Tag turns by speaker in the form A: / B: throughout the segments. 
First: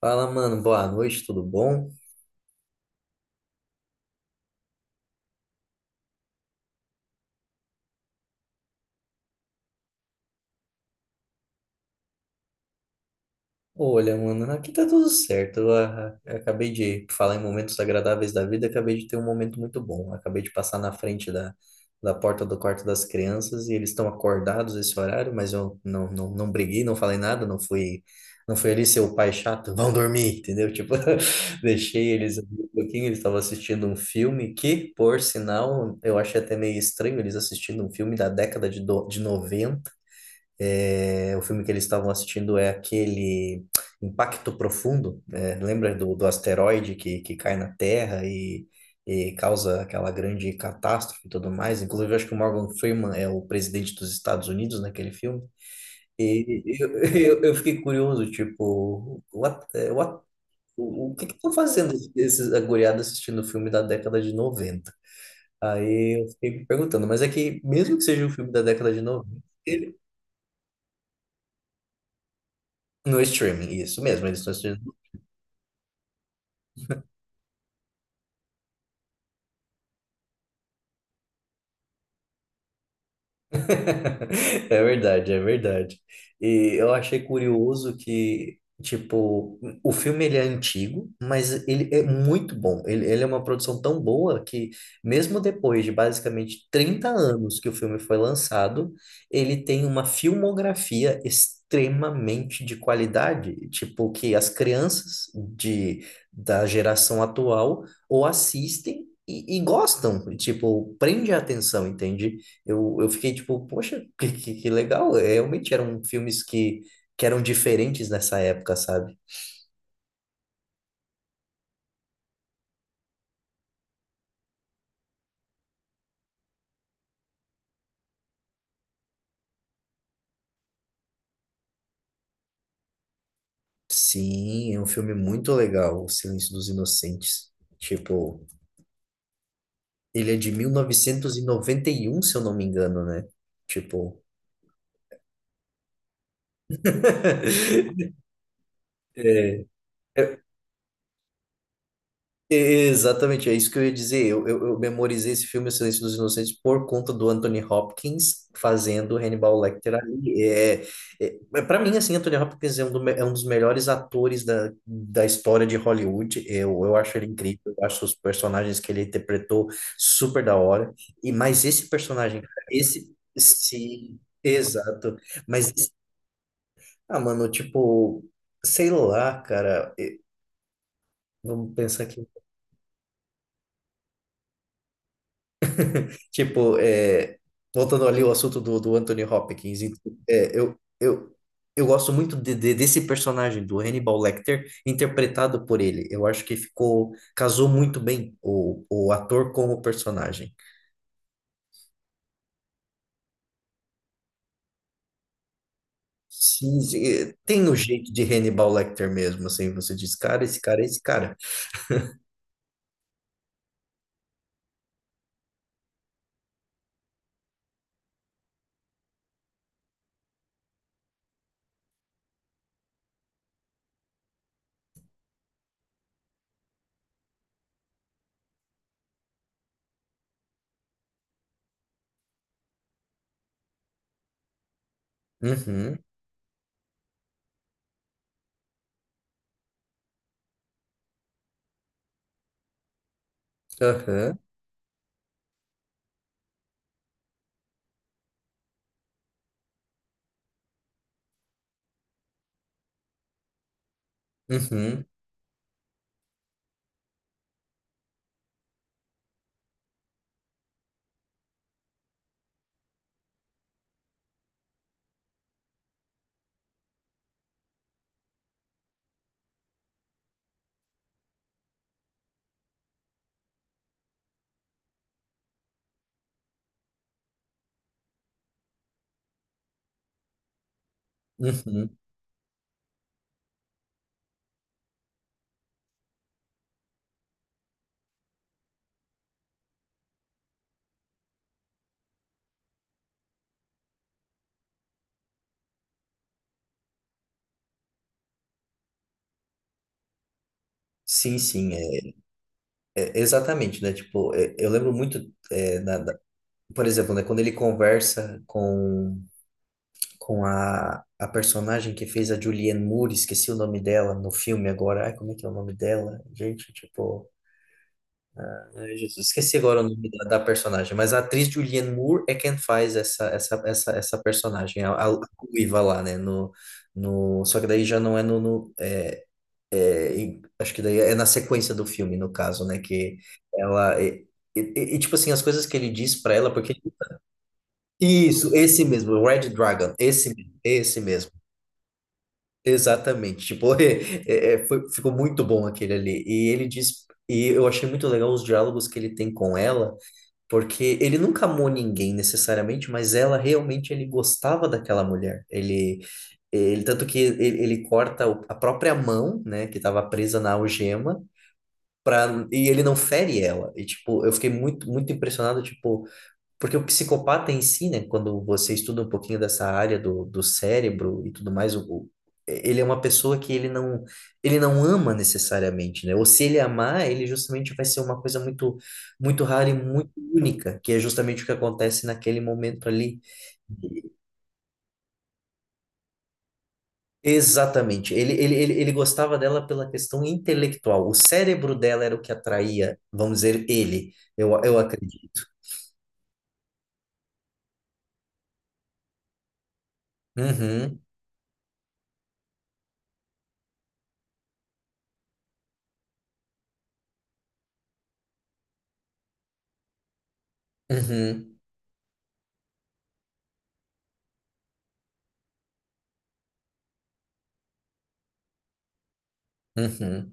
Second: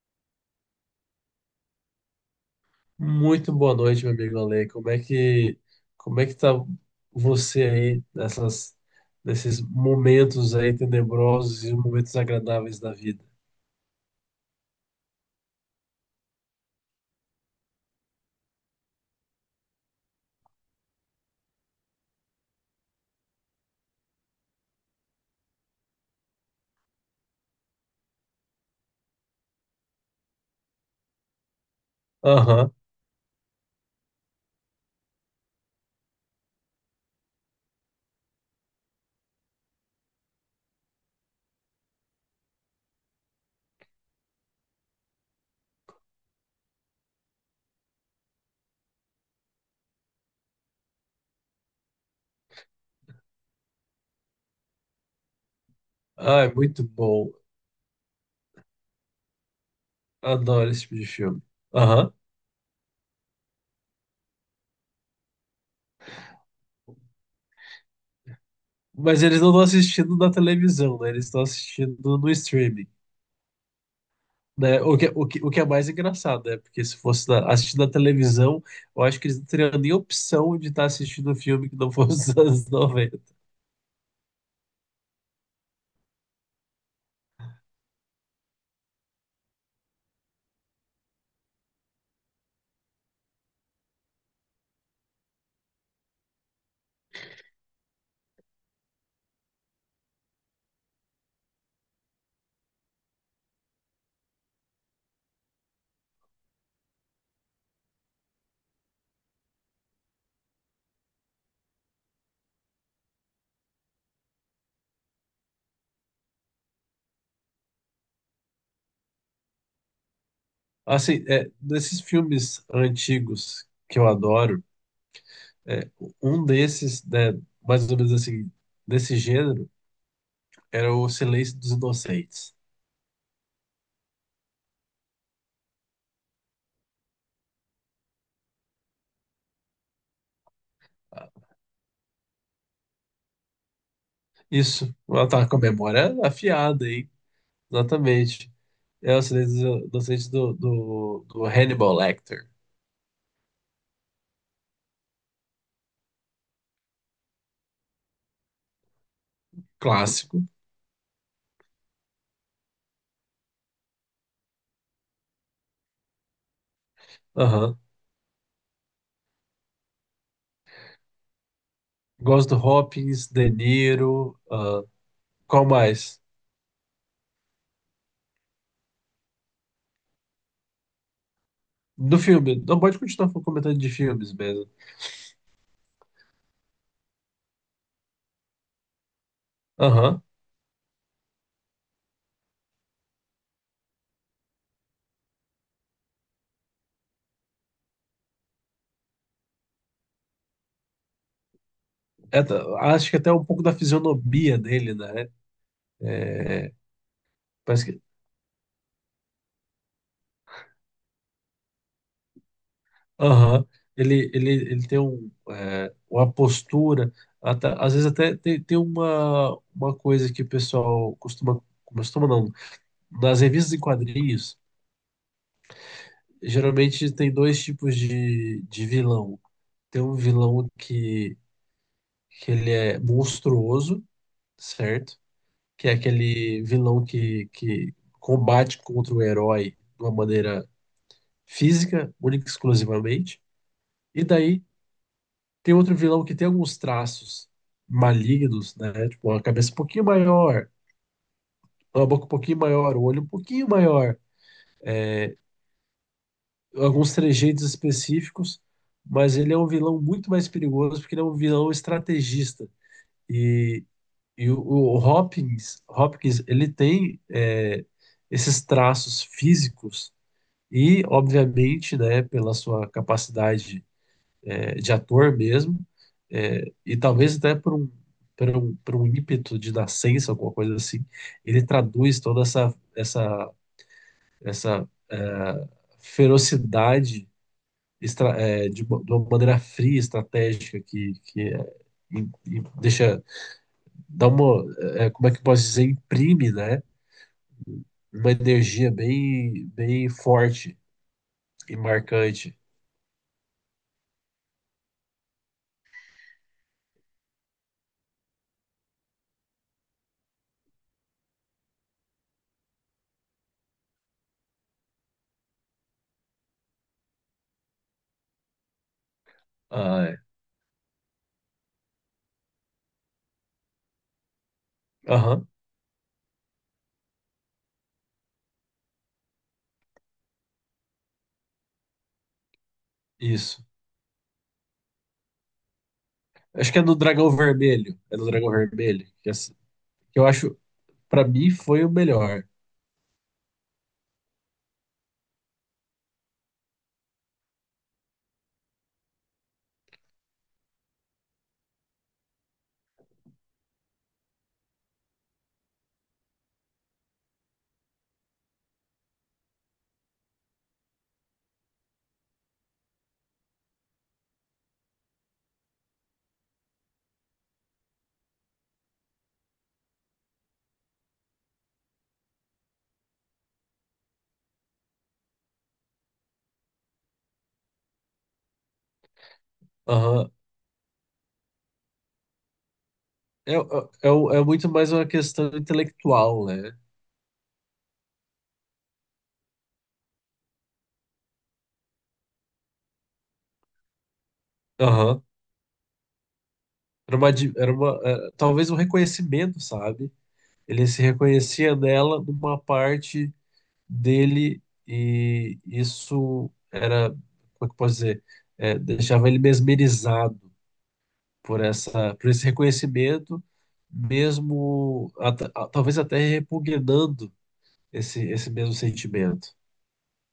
A: Fala, mano, boa noite, tudo bom?
B: Muito boa noite, meu amigo Ale. Como é que tá você aí nesses momentos aí tenebrosos e momentos agradáveis da vida?
A: Olha, mano, aqui tá tudo certo. Eu acabei de falar em momentos agradáveis da vida, acabei de ter um momento muito bom. Acabei de passar na frente da porta do quarto das crianças e eles estão acordados esse horário, mas eu não, não, não briguei, não falei nada, não fui ali ser o pai chato, vão dormir, entendeu? Tipo, deixei eles ali um
B: Aham.
A: pouquinho, eles estavam assistindo um filme que, por sinal, eu achei até meio estranho eles assistindo um filme da década de noventa. É, o filme que eles estavam assistindo é aquele Impacto Profundo, né? Lembra do asteroide que cai na Terra e causa aquela grande catástrofe e tudo mais? Inclusive, eu acho que o Morgan Freeman é o presidente dos Estados Unidos naquele filme.
B: Ah, é
A: E
B: muito
A: eu,
B: bom.
A: eu fiquei curioso, tipo,
B: Adoro esse tipo de
A: o que que
B: filme.
A: estão fazendo
B: Aham.
A: esses aguriados assistindo o filme da década de 90. Aí eu fiquei me perguntando, mas é que mesmo que seja um filme da década de
B: Mas
A: noventa
B: eles não estão assistindo na televisão, né? Eles estão assistindo no streaming,
A: No streaming, isso mesmo, eles estão.
B: né? O que é mais engraçado, né? Porque se fosse na, assistindo na televisão, eu acho que eles não teriam nem opção de estar assistindo um filme que não fosse dos anos 90.
A: É verdade, é verdade. E eu achei curioso que, tipo, o filme ele é antigo, mas ele é muito bom. Ele é uma produção tão boa que, mesmo depois de basicamente 30 anos que o filme foi lançado, ele tem uma filmografia extremamente de qualidade, tipo, que as crianças de, da geração atual ou assistem. E gostam, tipo, prende a atenção, entende? Eu fiquei tipo, poxa, que legal. É, realmente eram filmes que eram diferentes nessa época, sabe?
B: Assim, desses filmes antigos que eu adoro, é, um desses, né, mais ou menos assim, desse gênero, era O Silêncio dos Inocentes.
A: Sim, é um filme muito legal, O Silêncio dos Inocentes. Tipo, ele é de mil novecentos e noventa e um, se eu não me engano, né? Tipo,
B: Isso, ela tá com a memória afiada, hein? Exatamente. É O
A: é,
B: Silêncio dos Inocentes do Hannibal Lecter.
A: exatamente, é isso que eu ia dizer. Eu memorizei esse filme, O Silêncio dos Inocentes, por conta do Anthony Hopkins fazendo Hannibal Lecter
B: Clássico.
A: ali. Para mim, assim, Anthony Hopkins é um dos melhores atores da história de Hollywood. Eu acho ele incrível,
B: Aham.
A: eu acho os personagens que ele interpretou super da hora. Mas esse personagem,
B: Gosto do
A: cara, esse.
B: Hopkins, De
A: Sim,
B: Niro.
A: exato.
B: Qual
A: Mas,
B: mais?
A: mano, tipo, sei lá, cara. Vamos pensar
B: Do
A: aqui.
B: filme. Não pode continuar comentando de filmes mesmo.
A: Tipo, é, voltando ali ao assunto do Anthony Hopkins,
B: Aham.
A: é, eu, eu, eu gosto muito de desse personagem, do Hannibal Lecter, interpretado por ele. Eu acho que ficou, casou muito bem o ator com o personagem.
B: É, t- Acho que até um pouco da fisionomia dele, né? É,
A: Sim, sim, é, tem o
B: parece que.
A: jeito de Hannibal Lecter mesmo, assim, você diz, cara, esse cara é esse cara.
B: Aham. Ele tem um, é, uma postura, até- às vezes até tem, uma coisa que o pessoal costuma. Costuma não. Nas revistas em quadrinhos, geralmente tem dois tipos de vilão. Tem um vilão que ele é monstruoso, certo? Que é
A: Uhum,
B: aquele vilão que combate contra o herói de uma maneira física, única e exclusivamente. E
A: aham,
B: daí tem outro vilão que tem alguns traços malignos, né? Tipo, uma cabeça um pouquinho maior, uma boca um pouquinho maior, o olho um pouquinho maior,
A: uhum,
B: alguns trejeitos específicos, mas ele é um vilão muito mais perigoso porque ele é um vilão estrategista. E, e o Hopkins ele tem é, esses traços físicos e, obviamente, né, pela sua capacidade é, de ator mesmo, é, e talvez até por um ímpeto de nascença, alguma coisa assim, ele
A: uhum.
B: traduz toda essa é, ferocidade estra- é, de uma maneira fria, estratégica, que é, e- e deixa, dá uma, é, como é que eu posso dizer, imprime, né, uma energia bem, bem forte
A: Sim, sim,
B: e marcante.
A: exatamente, né? Tipo, eu lembro muito, é, da- da- por exemplo, né, quando ele conversa com a personagem que fez a Julianne Moore, esqueci o nome dela no filme agora. Ai, como é que é o nome dela? Gente, tipo, ai, Jesus, esqueci agora o
B: Ah,
A: nome
B: é.
A: da personagem, mas a atriz Julianne Moore é quem faz essa personagem, a
B: Aham,
A: ruiva lá, né, no só que daí já não é no, no é, em- acho que daí é na sequência do filme, no caso, né, que
B: isso.
A: ela e tipo assim, as coisas que ele diz pra ela,
B: Acho
A: porque
B: que é no Dragão Vermelho. É no Dragão
A: isso, esse
B: Vermelho.
A: mesmo,
B: Que
A: Red
B: essa-
A: Dragon,
B: que eu
A: esse, mesmo,
B: acho,
A: esse
B: pra
A: mesmo.
B: mim, foi o melhor.
A: Exatamente, tipo, ficou muito bom aquele ali. E ele diz, e eu achei muito legal os diálogos que ele tem com ela, porque ele nunca amou ninguém necessariamente, mas ela realmente ele gostava daquela mulher. Ele tanto que ele corta a própria mão, né, que estava presa na algema, e ele não fere ela. E tipo, eu fiquei muito, muito impressionado, tipo porque o psicopata em si, né, quando você estuda um pouquinho dessa área do cérebro e tudo mais, ele é uma pessoa que ele não ama necessariamente, né? Ou se ele amar, ele justamente vai ser uma coisa muito, muito rara e muito
B: Aham.
A: única, que é justamente o que acontece naquele momento ali.
B: É, é, é o- é muito mais uma questão intelectual, né?
A: Exatamente. Ele gostava dela pela questão intelectual. O cérebro dela era o que atraía, vamos dizer, ele. Eu
B: Aham.
A: acredito.
B: Era uma, di- era uma, é, talvez um reconhecimento, sabe? Ele
A: Uhum,
B: se reconhecia nela numa parte dele e isso era, como é que eu posso dizer? É, deixava ele mesmerizado
A: uhum,
B: por por esse reconhecimento, mesmo at- a- talvez até repugnando esse mesmo sentimento.
A: uhum.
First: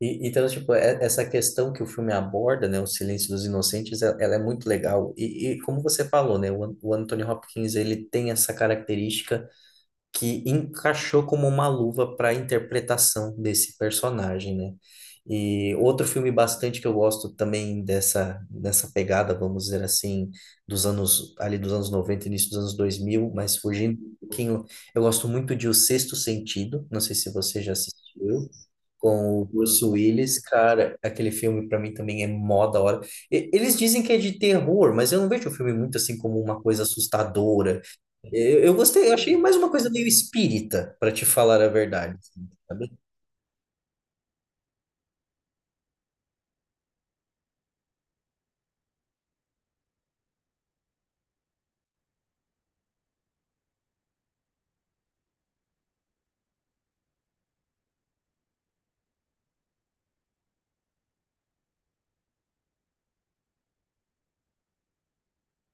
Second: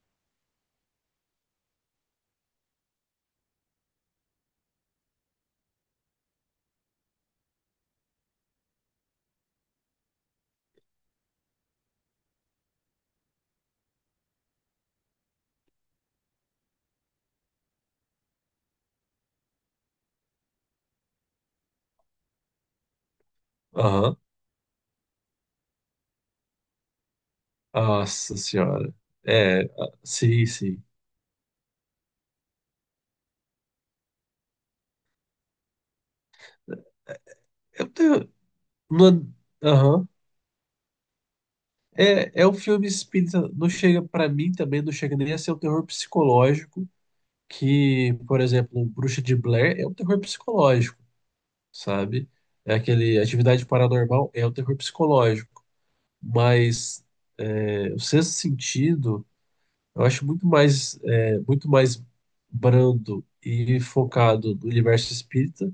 A: E, então, tipo, essa questão que o filme aborda, né, o Silêncio dos Inocentes, ela é muito legal. E como você falou, né, o Anthony Hopkins, ele tem essa característica que encaixou como uma luva para a interpretação desse personagem, né? E outro filme bastante que eu gosto também dessa pegada, vamos dizer assim, dos anos, ali dos anos 90, início dos anos 2000, mas fugindo um
B: Aham.
A: pouquinho, eu gosto muito de O Sexto Sentido, não sei se você já
B: Nossa
A: assistiu,
B: senhora.
A: com o Bruce
B: Ah,
A: Willis,
B: sim, sim.
A: cara, aquele filme para mim também é mó da hora. Eles dizem que é de terror, mas eu não vejo o filme muito assim como uma coisa assustadora,
B: Eu tenho.
A: eu gostei, eu
B: Não-
A: achei mais uma coisa meio
B: aham.
A: espírita, para te falar a verdade,
B: É, é
A: assim,
B: um filme
A: sabe?
B: espírita, não chega para mim também, não chega nem a ser um terror psicológico, que, por exemplo, um Bruxa de Blair é um terror psicológico, sabe? É aquele Atividade Paranormal é um terror psicológico, mas o Sexto Sentido eu acho muito mais, é, muito mais brando e focado no universo espírita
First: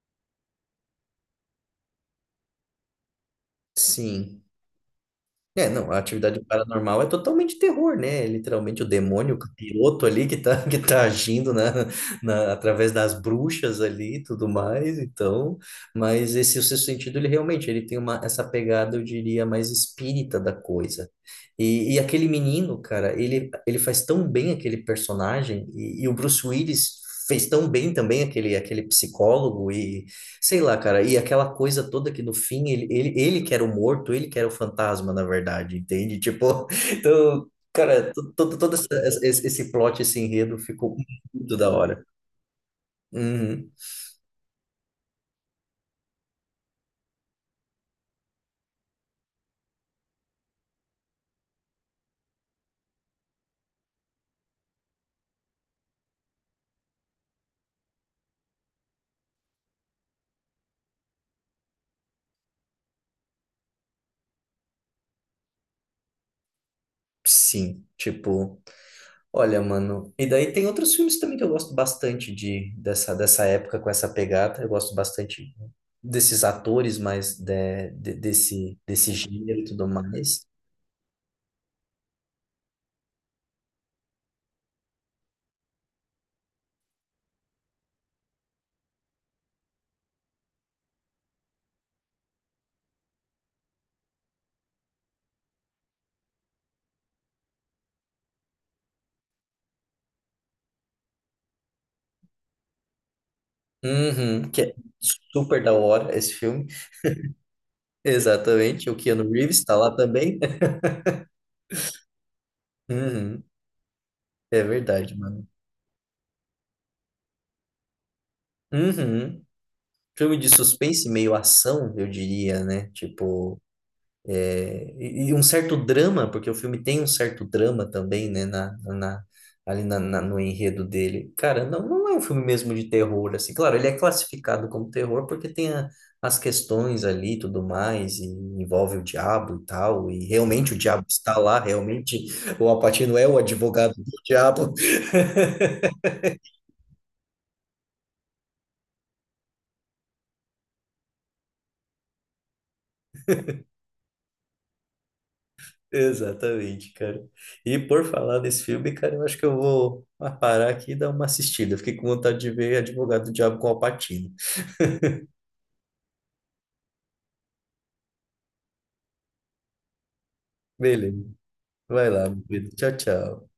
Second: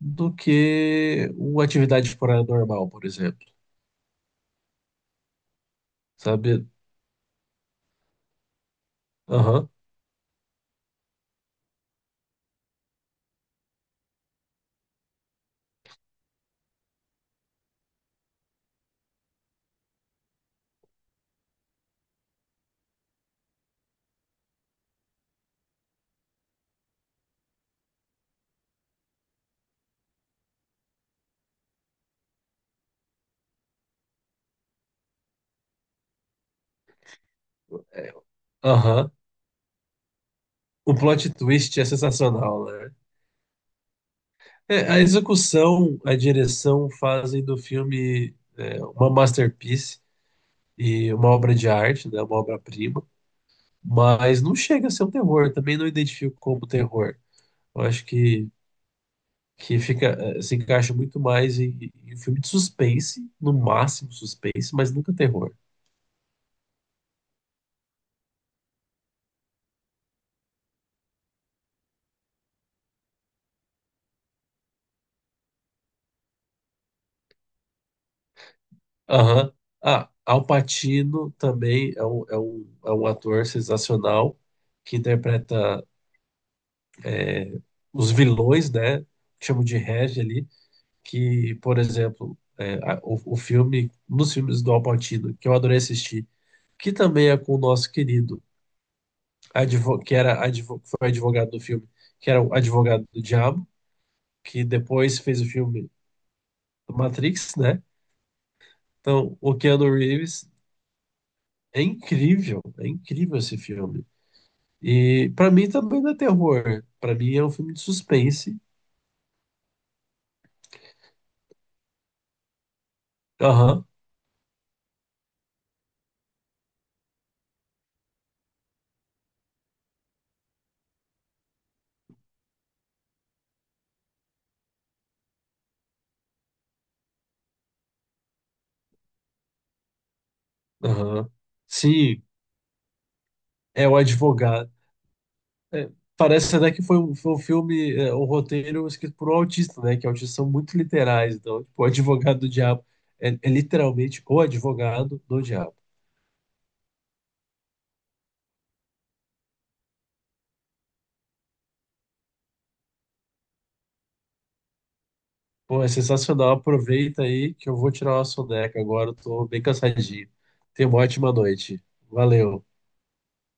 B: do que uma Atividade Paranormal, por exemplo,
A: Sim. É, não, a atividade
B: sabe?
A: paranormal é totalmente terror, né? É literalmente o demônio, o
B: Aham.
A: capiroto ali que tá, que tá agindo através das bruxas ali e tudo mais, então, mas esse o sexto sentido, ele realmente, ele tem essa pegada, eu diria, mais espírita da coisa. E aquele menino, cara, ele faz tão bem aquele personagem, e o Bruce Willis fez tão bem também aquele psicólogo. Sei lá, cara, e aquela coisa toda que no fim ele que era o morto, ele que era o fantasma, na verdade, entende? Tipo, então, cara, todo essa,
B: Aham,
A: esse plot, esse enredo
B: o
A: ficou
B: plot
A: muito da
B: twist é
A: hora.
B: sensacional, né?
A: Uhum.
B: É, a execução, a direção fazem do filme é, uma masterpiece e uma obra de arte, né, uma obra-prima, mas não chega a ser um terror, também não identifico como terror. Eu acho que fica, eh, se encaixa muito mais em, em um filme de suspense, no máximo suspense, mas nunca terror.
A: Sim, tipo, olha, mano. E daí tem outros filmes também que eu gosto bastante de dessa dessa época com essa pegada. Eu gosto bastante desses atores, mas desse
B: Aham.
A: gênero e tudo
B: Ah,
A: mais.
B: Al Pacino também é um ator sensacional que interpreta os vilões, né? Que chamam de Reg ali, que, por exemplo, o filme, nos filmes do Al Pacino, que eu adorei assistir, que também é com o nosso querido, que era advo, foi advogado do filme, que era o advogado do diabo,
A: Uhum, que
B: que
A: é
B: depois fez o
A: super da
B: filme
A: hora esse filme.
B: do Matrix, né?
A: Exatamente, o Keanu
B: Então, o
A: Reeves está
B: Keanu
A: lá também.
B: Reeves é incrível
A: Uhum,
B: esse filme.
A: é verdade,
B: E
A: mano.
B: pra mim também não é terror, pra mim é um filme de suspense.
A: Uhum. Filme de suspense, meio ação, eu diria, né? Tipo,
B: Aham,
A: e um certo drama, porque o filme tem um certo drama também, né? Ali no enredo dele. Cara, não, não é um filme mesmo de terror, assim. Claro, ele é classificado como terror porque tem as questões ali e tudo mais, e envolve o diabo e tal, e realmente o diabo
B: aham.
A: está lá,
B: Sim,
A: realmente o Al Pacino é o
B: é
A: advogado
B: o
A: do
B: advogado.
A: diabo.
B: É, parece até que foi um filme, é, um roteiro escrito por um autista, né? Que autistas são muito literais. Então, tipo, o advogado do diabo é, é literalmente o advogado do diabo.
A: Exatamente, cara. E por falar nesse filme, cara, eu acho que eu vou parar aqui e dar uma assistida. Fiquei com vontade de ver Advogado do Diabo com Al Pacino.
B: Pô, é sensacional. Aproveita aí que eu vou tirar uma soneca agora. Eu tô bem cansadinho. Tenha uma
A: Beleza,
B: ótima noite.
A: vai lá, meu
B: Valeu.
A: querido. Tchau, tchau.